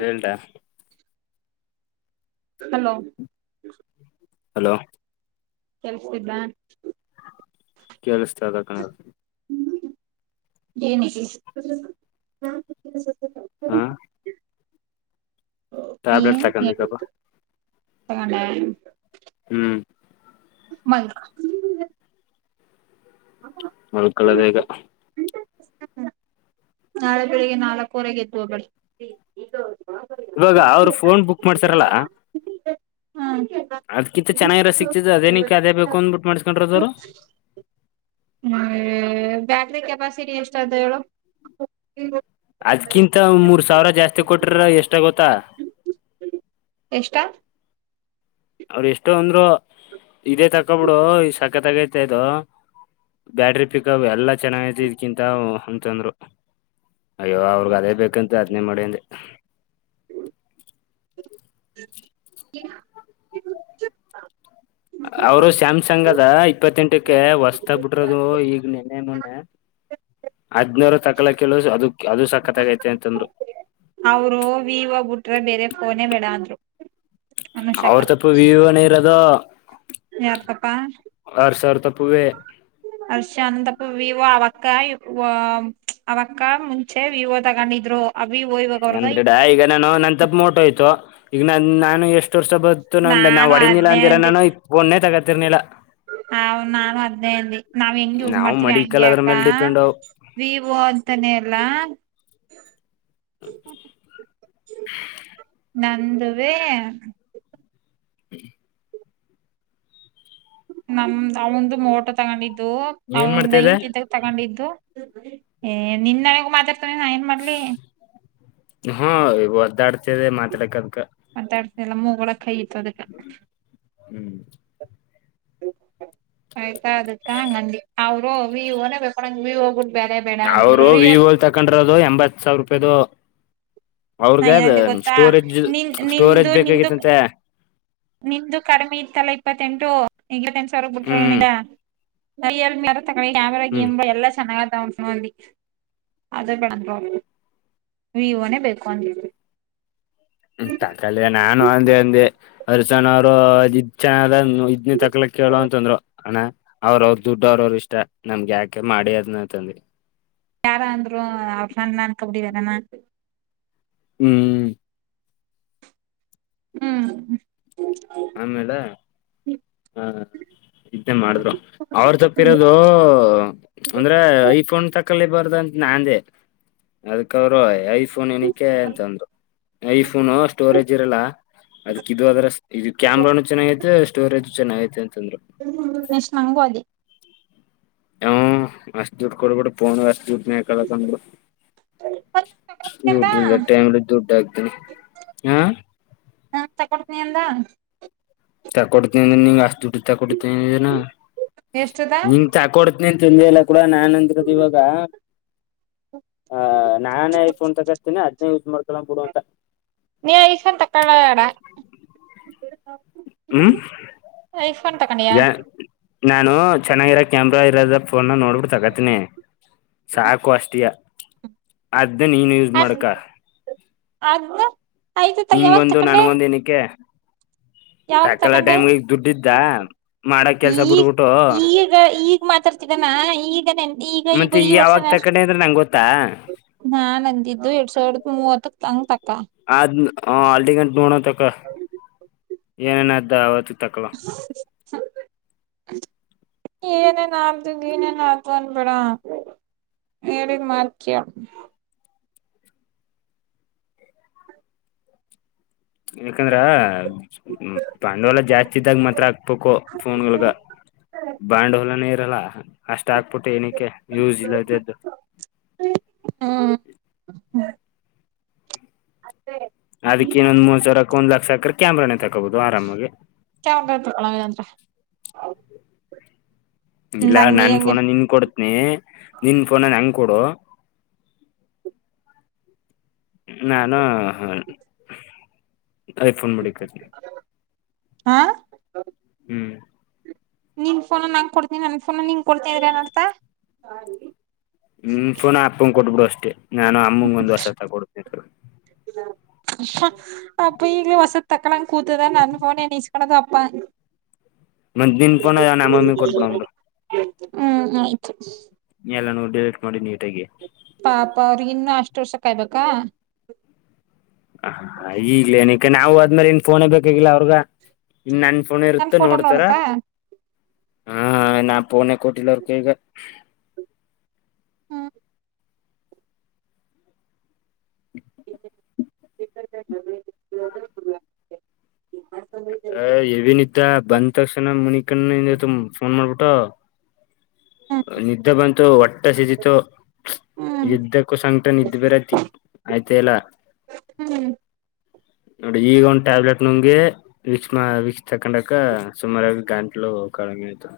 ಹೇಳ್ದಾ. Hello. Hello. ಕೆಲ್ಸತಿದ್ದ. ಕೇಳಸ್ತದ ಕಣ ಹೇಳು. [unintelligible] ಹಾ ಟ್ಯಾಬ್ಲೆಟ್ ತಾಕದಿಕಪ್ಪಾ ತಕೊಂಡ್ಯ. ಹ್ಞೂ ಮಲ್ಕೋ ಮಾಳ್ಕೋಳೋದೆ ಈಗ ನಾಳೆ ಬೆಳಿಗ್ಗೆ ನಾಲ್ಕವರೆಗೆ ಎದ್ದು ಹೋಗೋದು. ಬ್ರೋ ಇವಾಗ ಅವರು ಫೋನ್ ಬುಕ್ ಮಾಡಿಸ್ಯರಲಾ. ಹ್ಮ ಅದಕಿಂತ ಚೆನ್ನಾಗಿರೋ ಸಿಕ್ತಿದ ಅದೇನಕ್ ಅದೇ ಬೇಕು ಅಂದ ಬಿಟ್ಟು ಮಾಡಿಸ್ಕೊಂಡಿರೋದು ಅವ್ರು. ಹ್ಮ ಬ್ಯಾಟ್ರಿ ಕೆಪಾಸಿಟಿ ಎಷ್ಟ ಅದೇ ಹೇಳು. ಅದ್ಕಿಂತ ಮೂರ್ ಸಾವಿರ ಜಾಸ್ತಿ ಕೊಟ್ರ ಎಷ್ಟ ಆಗೋತ್ತಾ. ಎಷ್ಟಾ. ಅವರು ಎಷ್ಟೋ ಅಂದ್ರು ಇದೇ ತಕೊಬಿಡು ಈ ಸಕತ್ಗೈತ ಇದು. ಬ್ಯಾಟ್ರಿ ಪಿಕಪ್ ಎಲ್ಲಾ ಚೆನ್ನಾಗೈತಿ ಇದ್ಕಿಂತ ಅಂತಂದ್ರು. ಅಯ್ಯೋ ಅವ್ರಗ್ ಅದೇ ಬೇಕಂತ ಅದನೇ ಮಾಡಿ ಅಂದೇ. [unintelligible] ಅವರು ಸ್ಯಾಮ್ಸಂಗ್ ಅದ ಇಪ್ಪತ್ತೆಂಟಕ್ಕೆ ಹೊಸ್ತ ಬಿಡ್ರದು ಈಗ ನೆನ್ನೆ ಮೊನ್ನೆ. ಹದ್ನೂರು ತಕ್ಕಲಕ್ ಹೇಳು ಅದಕ್ ಅದು ಸಕ್ಕತ್ತಾಗೈತೆ ಅಂತಂದ್ರು. ಅವರು ವಿವೋ ಬಿಟ್ರೆ ಬೇರೆ ಫೋನೇ ಬೇಡ ಅಂದ್ರು ಅನುಷಕ ಅವ್ರ ತಪ್ಪು ವಿವೊನ್ ಇರೋದು. ಯಾರತಪ್ಪ. ಅವ್ರ ಸಾವಿರ ತಪ್ಪುವೇ ಅಂತಪ್ಪ ವಿವೋ ಅವಕ್ಕ ಅವಕ್ಕ ಮುಂಚೆ ವಿವೋ ತಗೊಂಡಿದ್ರು ಅ ವಿವೊ ಈವಾಗ ಅಂದ್ರೆಡ ಈಗ ನಾನು ನನ್ ತಪ್ಪ ಮೋಟೋ ಇತ್ತು ಈಗ ನಾನು ಎಷ್ಟು ವರ್ಷ. ಇ ನ ನಾ ನಾನು ಹೊಡಿನಿಲ್ಲ ಅದ್ನೇ ಅಂದಿರ ನಾನು ಫೋನೇ ತಗೋತಿರ್ನಿಲ್ಲ. ಹ ನಾನು ಅದ್ನೇ ಅಂದಿ ನಾವ್ ಹೆಂಗ್ ಯೂಸ್ ನಾವು ಮಾಡ್ತೀವಿ ಮಡಿಕಲ್ ಹಂಗೆ ಅದ್ರ ಅಕ್ಕಾ. ಮೇಲೆ ಡಿಪೆಂಡ್ ವಿವೋ ಅಂತಾನೇ ಎಲ್ಲ. ನಂದುವೆ. ಹ್ಮ ನಮ್ದ್ ಅವಂದು ಮೋಟೋ ತಗೊಂಡಿದ್ದು ಅವ ಏನ್ ಮಾಡ್ತಿದೆ ನೈನ್ತ್ ತಗೊಂಡಿದ್ದು ಏ [inaudible] ಮಾತಾಡ್ತೇನೆ ನಾ ಏನ್ ಮಾಡ್ಲಿ. ಹಾ ಒದ್ದಾ ಆಡ್ತಿದೆ ಮಾತಾಡಕದಕ. ಮಾತಡ್ತೀನಿ ಎಲ್ಲ ಮೂಗೊಳಗ್ ಕೈ ಇತ್ತು ಅದಕ್ಕೆ. ಹ್ಮ್ ಆಯ್ತಾ ಅದಕ್ಕ ಹಂಗಂದ ಅವರು ವಿವನೇ [unintelligible] ಬೇರೆ ಬೇಡ ಅಂತಂದರು ರಿಯಲ್. ಕೊಂಡರದು ಎಂಬತ್ ಸಾವಿರ ರೂಪಾಯದು. ನಾ ಅವ್ರಗ ಏನಂದೆ ಗೊತ್ತಾ ಸ್ಟೋರೇಜ್ ನಿನ್ ಸ್ಟೋರೇಜ್ ನಿಂದು ನಿಂದು ಬೇಕಾಗಿತ್ತಂತೆ. ನಿಂದು ಕಡಿಮೆ ಇತ್ತಲ್ಲಾ ಇಪ್ಪತ್ತೆಂಟು ಸಾವಿರ ಹ್ಮ್ ಬಿಟ್ರಲ್. ತ ಕ್ಯಾಮರಾ ಹ್ಮ್ ಗೇಮ್ ಎಲ್ಲ ಚೆನ್ನಾಗ ಅದವಂತ್ ನೋಡ್ರಿ ಅದೇ ಕಣೊ ಪ್ರಾಬ್ಲಮ್ ವಿವೋನೇ ಬೇಕು ಅಂತಿದ ತಕ್ಕಾಲ ನಾನು ಅಂದ ಅಂದಿ ಅರ್ ಜನ ಅವ್ರು ಇದ್ ಚನದ ಇದ್ನ ತಕ್ಲಕ್ ಕೇಳ ಅಂತಂದ್ರು ಅಣಾ ಅವ್ರ ಅವ್ರ ದುಡ್ಡು ಅವ್ರ ಅವರು ಇಷ್ಟ ನಮ್ಗೆ ಯಾಕೆ ಮಾಡಿ ಅದನ್ನಂತಂದಿ ಯಾರ ಅಂದರು ಅವಂಡ್ ನಾನು ಕಬುಡಿ ವರ ನ ಹ್ಮ್ ಹ್ಮ್ ಆಮೇಲೆ ಆ ಇದೇ ನಿಂದೇ ಮಾಡಿದ್ದು ಅವ್ರ ತಪ್ಪಿರೋದು ಅಂದ್ರೆ ಐಫೋನ್ ತಕಲಿ ಬಾರ್ದಂತ ನಾನಂದೇ ಅದಕ್ಕೆ ಅವರು ಐ [unintelligible] ಫೋನ್ ಏನಕ್ಕೆ ಅಂತಂದ್ರು ಐಫೋನು ಸ್ಟೋರೇಜ್ ಇರಲ್ಲ ಅದಕ್ ಇದು ಅದ್ರ ಇದು ಕ್ಯಾಮ್ರಾನು ಚೆನ್ನಾಗೈತೆ ಸ್ಟೋರೇಜು ಚೆನ್ನಾಗೈತೆ ಅಂತಂದ್ರೆ ನೆಕಷ್ಟು ನಂಗು ಅದೇ ಹ ಅಷ್ಟ ದುಡ್ ಕೊಡ್ಬಿಟ್ಟ ಪೋನು ಅಷ್ಟದುಡ್ ಮ ಕಳಕು ತಕೊಡ್ತನಿಂದ ದುಡ್ ಇಲ್ ಟೈಮ್ ದುಡ್ಡ ಆಗ್ತನ ಹಾ ನಾ ತಗೊಡ್ತೀನಿ ಅಂದಾ ತಕೊಡ್ತಿ ನೀ ಅಷ್ಟಡ್ ತಕೊತಿನ ಎಷ್ಟದಾ ಚಾಕೋಡತ್ನಿ ಅಂತಂದ ಎಲ್ಲ ಕೂಡ ನಾನ್ ಅಂದಿರೋದು ಇವಾಗ ಆ ನಾನೇ ಐಫೋನ್ ತಗತಿನಿ ಅದನೆ ಯೂಸ್ ಮಾಡ್ಕೊಕ್ ಬಿಡುವಂತ ನೀ ಐಸನ್ ತಕ್ಕಳಡ ಹ್ಮ್ ಐಫೋನ್ ತಕೊಂಡಿಯಾ ಯ ನಾನು ಚೆನ್ನಾಗಿರೋ ಕ್ಯಾಮ್ರಾ ಇರೋದ ಫೋನನ್ನ ನೋಡ್ಬಿಟ್ಟು ತಗೋತೀನಿ ಸಾಕು ಅಷ್ಟಿಯ ಅದ ನೀನು ಯೂಸ್ ಅದು ಮಾಡ್ಕ [unintelligible] ನಿಂಗಗೊಂದು ನನ್ಗೊಂದು ಏನಕ್ಕೆ ಯಾವಾಗ ತಕಲ ತಕೊಂಡೆ ಟೈಮ್ಗೆ ಈಗ ದುಡ್ಡ್ ಇತ್ ಮಾಡಕ್ ಕೆಲ್ಸ ಈಗ ಬಿಡ್ಬಿಟ್ಟು ಈಗ ಈಗ ಮಾತಾಡ್ತಿದ್ದಾನ ಈಗ ನೆನ್ ಇ ಮತ್ತೆ ಈ ಈಗ ವರ್ಷ ಯಾವಾಗ ಅಷ್ಟ ತಕೋಂಡೆ ಅಂದ್ರೆ ನಂಗೆ ಗೊತ್ತಾ ನಾನ್ ನಂದಿದ್ದು ಎರಡ್ ಸಾವಿರದ ಮೂವತ್ತಕ್ ಬಂದ ತಕ್ಕ ಆದ್ ಅಲ್ಲಿ ಗಂಟ್ ನೋಡೋ ತಕ ಏನೇನ್ದ ಅವತ್ತಿಗೆ ತಕೊಳ ಏನೇನ್ ಅತ್ ನೀನೇನ್ ಅತ್ ಅನ್ ಬೇಡ ಹೇಳಿದ ಮಾತ್ ಕೇಳ ಯಕಂದ್ರ ಪಾಂಡವಲ್ಲ ಜಾಸ್ತಿ ಇದ್ದಾಗ ಮಾತ್ರ ಹಾಕ್ಬೇಕು ಫೊನ್ವಳ್ಗ. ಪಾಂಡ ಹೊಲನೀರಲ್ಲ ಅಷ್ಟ ಹಾಕ್ಬಿಟ್ಟು ಏನಕ್ಕೆ ಯೂಸ್ ಇಲ್ಲ ಇದದ್ದು. ಹ್ಮ ಅದೆ. ಅದಕ್ಕ ಇನ್ನೊಂದ ಮೂರಸಾವಿರಕ್ಕಂದ ಲಕ್ಷ ಸಾಕ್ರ ಕ್ಯಾಮ್ರಾನೆ ತಕೋಬಹುದು ಆರಾಮಾಗಿ. ಕ್ಯಾಮೆರಾ ತಗೋ [unintelligible] ಆದ್ರ. ಇಲ್ಲ ನಂಗ ನೀ ನನ್ ಹಂಗೆ ಫೋನ ನಿನ್ ಕೊಡ್ತನಿ ನಿನ್ ಫೋನ ನಂಗ ಕೊಡು. ನಾನು ಐಫೋನ್ ಮಾಡಿಕತನಿ. ಹಾ ಹ್ಮ್ ನಿನ್ ಫೋನ್ ನಂಗ ಕೊಡ್ತೀನಿ ನನ್ ಫೋನ್ ನಿಂಗ ಕೊಡ್ತಿದ್ರೆ ಏನರ್ತಾ. ನಿನ್ ಫೋನು ಅಪ್ಪಂಗ ಕೊಟ್ಬಿಡು ಅಷ್ಟೇ ನಾನು ಅಮ್ಮಂಗ ಒಂದ ಹೊಸ ತಗೊಂಡ್ತೀನಿ. ಷ [unintelligible] ಅಪ್ಪ ಈಗ್ಲೇ ಹೊಸ ತಕ್ಕಳಂಗ ಕೂತದ ನನ್ ಫೋನೆನ್ ಇಸ್ಕೊಡದ ಅಪ್ಪಾ. ಮತ್ತ ನಿನ್ ಪೋನ್ ನಮಮ್ಮಿಗ ಕೊಟ್ಬಿಡು ಅಂದುರ. ಹ್ಮ್ ಆಯ್ತು. ಎಲ್ಲನು ಡಿಲೀಟ್ ಮಾಡಿ ನೀಟಾಗಿ. ಪಾಪ ಅವ್ರಿಗ ಇನ್ನು ಅಷ್ಟು ವರ್ಷ ಕಾಯ್ಬೇಕಾ. ಹ ಈಗ್ಲೇ ನಿಖನ ನಾವು ಹೋದ್ಮೇಲೆ ಇನ್ ಫೋನೇ ಬೇಕಾಗಿಲ್ಲ ಅವ್ರಗ. ಇನ್ ನನ್ ಫೋನ್ ನನ್ ಇರುತ್ತ ಫೋಟೋ ನೋಡ್ತರ ನೋಡ್ತಾ ಹ ನಾ ಫೋನೆ ಕೊಟ್ಟಿಲ್ಲ ಅವ್ರ್ ಕೈಗಾ. ಹ್ಮ್ [unintelligible] ಅ ಹೆವಿ ನಿದ್ದೆ ಬಂದ್ ತಕ್ಷಣ ಮುನಿಕಣ್ಣಿಂದತ್ತು ಫೋನ್ ಮಾಡ್ಬಿಟ್ಟು. ಹ್ಮ್ ನಿದ್ದೆ ಬಂತು ಹೊಟ್ಟೆ ಹಸದಿತು ಹ್ಮ್ ಎದ್ದಕ್ಕೂ ಸಂಕಟ ನಿದ್ದೆ ಬರತಿ [unintelligible] ಆಯ್ತ ಇಲ್ಲ. ಹ್ಮ್ ನೋಡಿ ಈಗ ಒಂದ್ ಟ್ಯಾಬ್ಲೆಟ್ ನುಂಗಿ. ವೀಕ್ಷ್ಮ ವೀಕ್ಷ ತಕ್ಕೊಂಡಕ್ಕ ಸುಮಾರು ಗಂಟ್ಲೂ ಕಡಿಮೆ ಆಯ್ತು.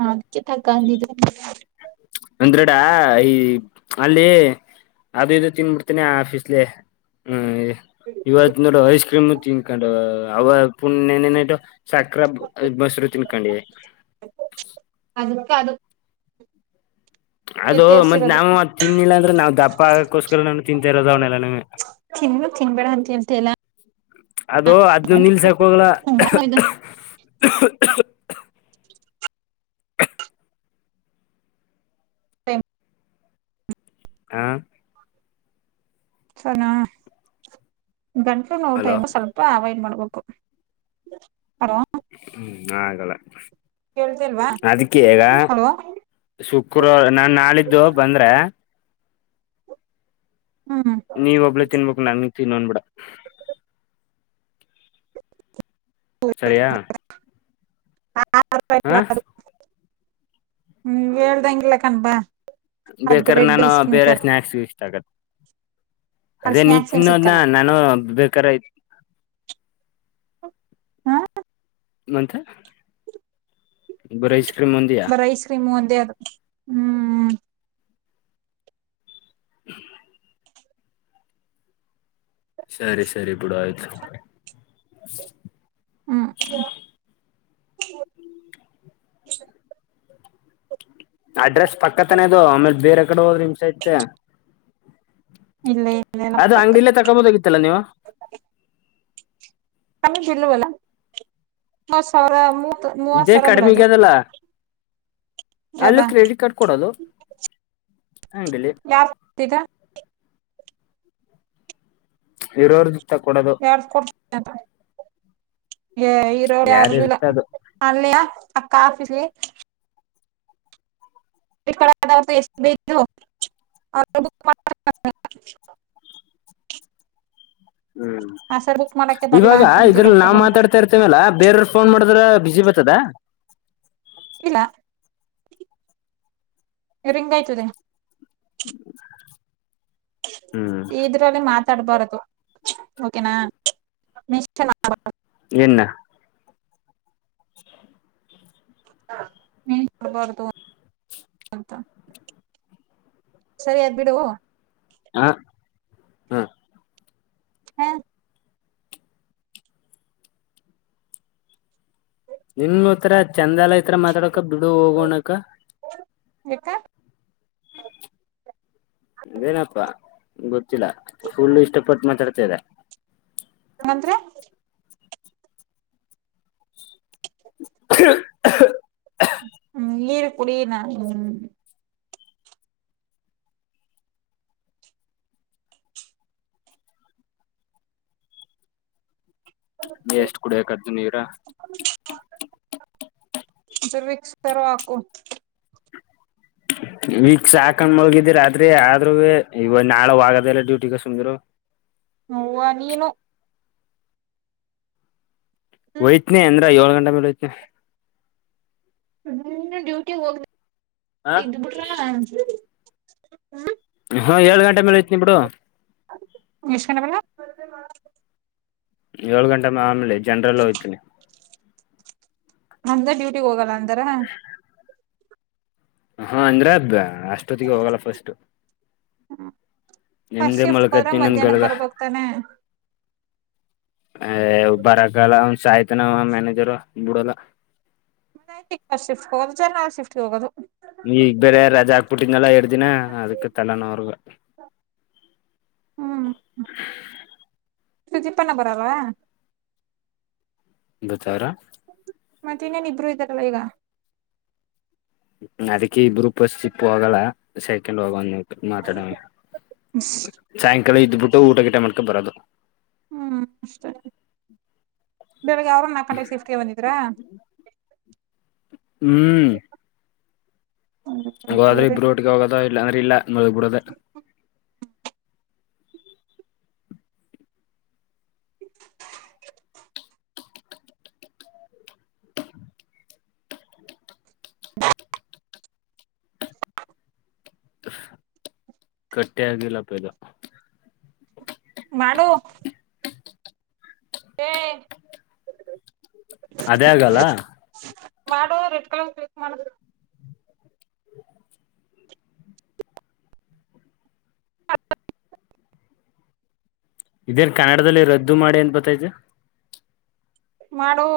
ಹ ಅದಕ್ಕೆ ತಕ್ಕಂದಿದ್ದೇ ಒಂದೆಡ್ರ ಐ ಅಲ್ಲಿ. ಅದು ಇದು ತಿನ್ಬಿಡ್ತೀನಿ ಆಫೀಸ್ಲೆ ಹ್ಮ್. ಇವತ್ ನೋಡ ಐಸ್ ಕ್ರೀಮ್ ತಿನ್ಕೊಂಡ ಅವ ಪುನ್ ನಿನ್ನೆ ನೈಟು ಸಕ್ರ ಬು ಬಸ್ರು ತಿನ್ಕೊಂಡಿವಿ. ಅದಕ್ಕ ಅದು ಅದು ಮತ್ ತೇರ್ಸಿರೋದು ನಾವು ಅದು ತಿನ್ನಿಲ್ಲ ಅಂದ್ರ ನಾವು ದಪ್ಪ ಆಗಕೋಸ್ಕರ ನಾನು ತಿಂತಾ ಇರೋದು ಅವ್ನೆಲ್ಲಾನುವೆ. ತಿನ್ನು ತಿನ್ಬೇಡ ಅಂತ ಹೇಳ್ತಾ ಇಲ್ಲ. ಅದು ಅದ್ನ್ ನಿಲ್ಸಕ ಹೋಗ್ಲ. ಟೈಮ್. ಹಾ ಸನ ಗಂಟ್ಲು ನೋವ್ ಹಲೋ ಟೈಮು ಸ್ಪಲ್ಪ. ಲ್ಪ ಅವಾಯ್ಡ್ ಮಾಡ್ಬೇಕು ಪರೋ ಹ್ಮ್ ಆಗಲ್ಲ ಕೇಳ್ತಿಲ್ವಾ ಅದಕ್ಕೆ ಈಗ. ಹಲೋ ಶುಕ್ರವಾರ ನಾನ್ ನಾಳಿದ್ದು ಬಂದ್ರೆ. ಹ್ಮ್ ನೀ ಒಬ್ಳೇ ತಿನ್ಬೇಕ್ ನನ್ ತಿನ್ನ ಅನ್ಬೇಡ. ಸರಿಯಾ ಹ [unintelligible] [unintelligible] ಹೇಳಳ್ದಂಗ ಎಲ್ಲಿ ಹಾಕನ ಬಾ. ಬೇಕಾದ್ರೆ ನಾನು ಬೇರೆ ಸ್ನಾಯಕ್ಸ ಇಷ್ಟ ಆಗತ್ತೆ. ಅಲ್ಲಿ ಅದೇ ನೀ ಸ್ನಾಕ್ಸ್ ಏನ್ ತಿನ್ನೋ ಅದ್ನ ಸಿಕ್ಕಲ್ಲ ನಾನು ಬೇಕಾರೆ. ಹಾ ಮತ್ತೆ ಬರೆ ಐಸ್ ಕ್ರೀಮ ಒಂದೆಯಾ. ಸಿಮ್ ಒಂದೆ ಅದು ಹು. [inaudible] ಸರಿ ಸರಿ ಬಿಡ ಆಯ್ತು. ಹು ಅಡ್ರೆಸ್ ಪಕ್ಕತಾನೆ ಇದು ಆಮೇಲೆ ಬೇರೆ ಕಡೆ ಹೋದ್ರೆ ಹಿಂಸೆ ಐತೆ. ಇಲ್ಲ ಇಲ್ಲ ನಮ್ಮ ಅದು ಪಕ್ಕ ಅಂಗಡಿಲ್ಲೇ ತಕೊಬೋದಾಗಿತ್ತಲ್ಲಾ ನೀವು ಆಮೇ ಬಿಲ್ಲ ಬಲ್ಲ ಮ ಸರ [unintelligible] ಇದೇ ಕಡಿಮೆಗ ಅದಲ್ಲ ಅಲ್ಲ ಯಾವ್ದ ಕ್ರೆಡಿಟ್ ಕಾರ್ಡ್ ಕೊಡದು ಅಂಗಡಿಲಿ ಯಾರ್ [unintelligible] ತಿಗ ಇರೋರ್ ಯಾರ್ ಕೊಡ್ತ ಇರ ಏ ಯಾರ ಇರೋರಾರ್ಗು ಇಲ್ಲ ಇರ್ತ ಅದು ಅಲ್ಲಿಯ ಆ ಕಾಫಿಗೆ ಎಷ್ಟ [unintelligible] ಎಷ್ಟ [unintelligible] ಹು ಆ ಸರ್ ಬುಕ್ ಮಾಡಕ್ಕೆ ಬರ್ಲಾ ಇವಾಗ ಅಂತಂದಿರೋ ಇದ್ರಲ್ಲಿ ರೊಕ್ಕ ನಾ ಬಂದ್ಬಿಟ್ಟು ಮಾತಾಡ್ತಾ ಇರ್ತೀ. [unintelligible] ಬೇರವ್ರ ಫೋನ್ ಮಾಡಿದ್ರ ಬಿಜಿ ಬರ್ತದಾ. ಇಲ್ಲ ರಿಂಗ್ ಆಯ್ತದೆ. ಹ್ಮ್ ಇದ್ರಲ್ಲಿ ಮಾತಾಡ್ಬಾರದು ಒಕೆ ನಾ [unintelligible] ಏನ [unintelligible] ಬಾರದ [unintelligible] ಅಂತ ಸರಿ ಅದು ಬಿಡು. ಹಾ ಹಾ ನಿಮ್ ಒಂತರ ಚಂದಾ ಲಯ ತರ ಮಾತಾಡಕ ಬಿಡು ಹೋಗೋಣಕ. ಯಾಕ್ಕ ಅದೆನಪ್ಪಾ ಗೊತ್ತಿಲ್ಲ ಫುಲ್ ಇಷ್ಟಪಟ್ಟು ಮಾತಾಡ್ತವೆ. ಅಂದರೆ [unintelligible] ಹು ‌ನೀರ್ ಕುಡಿನ ಹು ನೀ ಎಷ್ಟ್ ಕುಡಿಬೇಕ ಅಂತಿ ನೀರ. [unintelligible] ಪೆರೊ ಹಾಕೂ ವೀಕ್ಸ್ ಹಾಕಂಡ್ ಮಲಗಿದೆ ರಾತ್ರಿ ಆದ್ರೂವೆ ಇವಾಗ ನಾಳೆ ಹೋಗದಲ್ಲ ಡ್ಯೂಟಿಗೆ ಸುಮ್ಮಿರ. ಅವ್ವ ನೀನು. ಹೋಯ್ತನಿ ಅಂದ್ರ ಏಳ್ ಗಂಟ ಮೇಲೆ ಹೋಯ್ತೆನೆ. ಡ್ಯೂಟಿ ಹೋಗದ ಇದ್ ಬಿಟ್ರ ಹ. ಹಾ ಏಳ್ ಗಂಟೆ ಮೇಲೆ ಹೋಯ್ತನಿ ಬಿಡು. [unintelligible] ಬಲ್ಲ. [unintelligible] ಏಳು ಗಂಟೆ ಆಮೇಲೆ ಜನರಲ್ ಹೋಯ್ತನಿ. ಹಂಗ ಡ್ಯೂಟಿಗ್ ಹೋಗಲ್ಲ ಅಂತಾರ. ಹಾ, ಅಂದ್ರ ದ ಅಷ್ಟೊತ್ತಿಗೆ ಹೋಗಲ್ಲ ಫಸ್ಟ್ ಫಸ್ಟ್ ನೆಮ್ಮದಿ ಆಗಿ ಶಿಫ್ಟ್ ಹೋದ್ರ ಮಲ್ಕತ್ತೆನಿ ಒಂದ ಮಧ್ಯಾಹ್ನಕ್ ಗಳಿಗ ಬರ್ಬೇಕ್ ತಾನೆ ಏಯ್ ಬರಕ್ಕಾಗಲ್ಲ ಅವನ ಸಾಯ್ತನ ಅವ ಮ್ಯಾನೇಜರ್ ಬುಡಲ್ಲಾ. ಮ ಶಿಫ್ಟ್ [unintelligible] ಜನರಲ್ ಶಿಫ್ಟ್ ಗೆ ಹೋಗೋದು. ಈ ಈಗ ಬೇರೆ ರಜಾ ಹಾಕ್ಬಿಟ್ಟಿಂದಲ್ಲ ಎರಡ್ ದಿನ ಅದಕ್ಕೆ ತಲೆನೋ ಅವ್ರ ಹ್ಮ್, ಪ್ರದಿಪ್ಪನ್ನ ಬರಲ್ಲಾ ದಚರ [inaudible] ಮತ್ತೆ ಇನ್ನೇನ್ ಇಬ್ರು ಇದ್ದಾರಲ್ಲ ಈಗ. ಅದಕ್ಕೆ ಈ ಬ್ರರುೂ [unintelligible] ಪ್ಸ್ ಚಿಪ್ಪ ಹೋಗಲ್ಲ ಸೆಕೆಂಡ್ ಹೋಗ ಮಾತಾಡ ಸಾಯಂಕಾಲ ಇದ್ದಬಿಟ್ಟು ಊಟ- ಗಿಟ ಮಾಡ್ಕಂಡ ಬರೋದು. ಹ್ಮ್, ಅಷ್ಟ ಬೆಳಗ್ಗೆ ಅವ್ರ ನಾಕಗಂಟೆ ಸಿಫ್ಟಿಗೆ ಬಂದಿದ್ರಾ ಹ್ಮಞೂ [inaudible] ಹ್ಮ್ ಹೋಗೋದ್ರೆ ದೇವ್ರೇ ಇಬ್ರು ಒಟ್ಟಿಗೆ ಹೋಗೋದ ಇಲ್ಲ ಅಂದ್ರ ಇಲ್ಲ ನ ಮಲಗ್ ಬಿಡೋದೇ. [inaudible] ಕಟ್ಟೆ ಆಗಿಲ್ಲಪ್ಪ ಇದು. ಮಾಡು ಏಯ್ - ಅದೇ ಆಗಲ್ಲಾ ಮಾಡು ರೆಡ್ ಕಲರ್ ಕ್ಲಿಕ್ ಮಾಡು. ಇದೇನ್ ಕನ್ನಡದಲ್ಲಿ ರದ್ದು ಮಾಡಿ ಅಂತ ಬರತೈತೆ. ಮಾಡು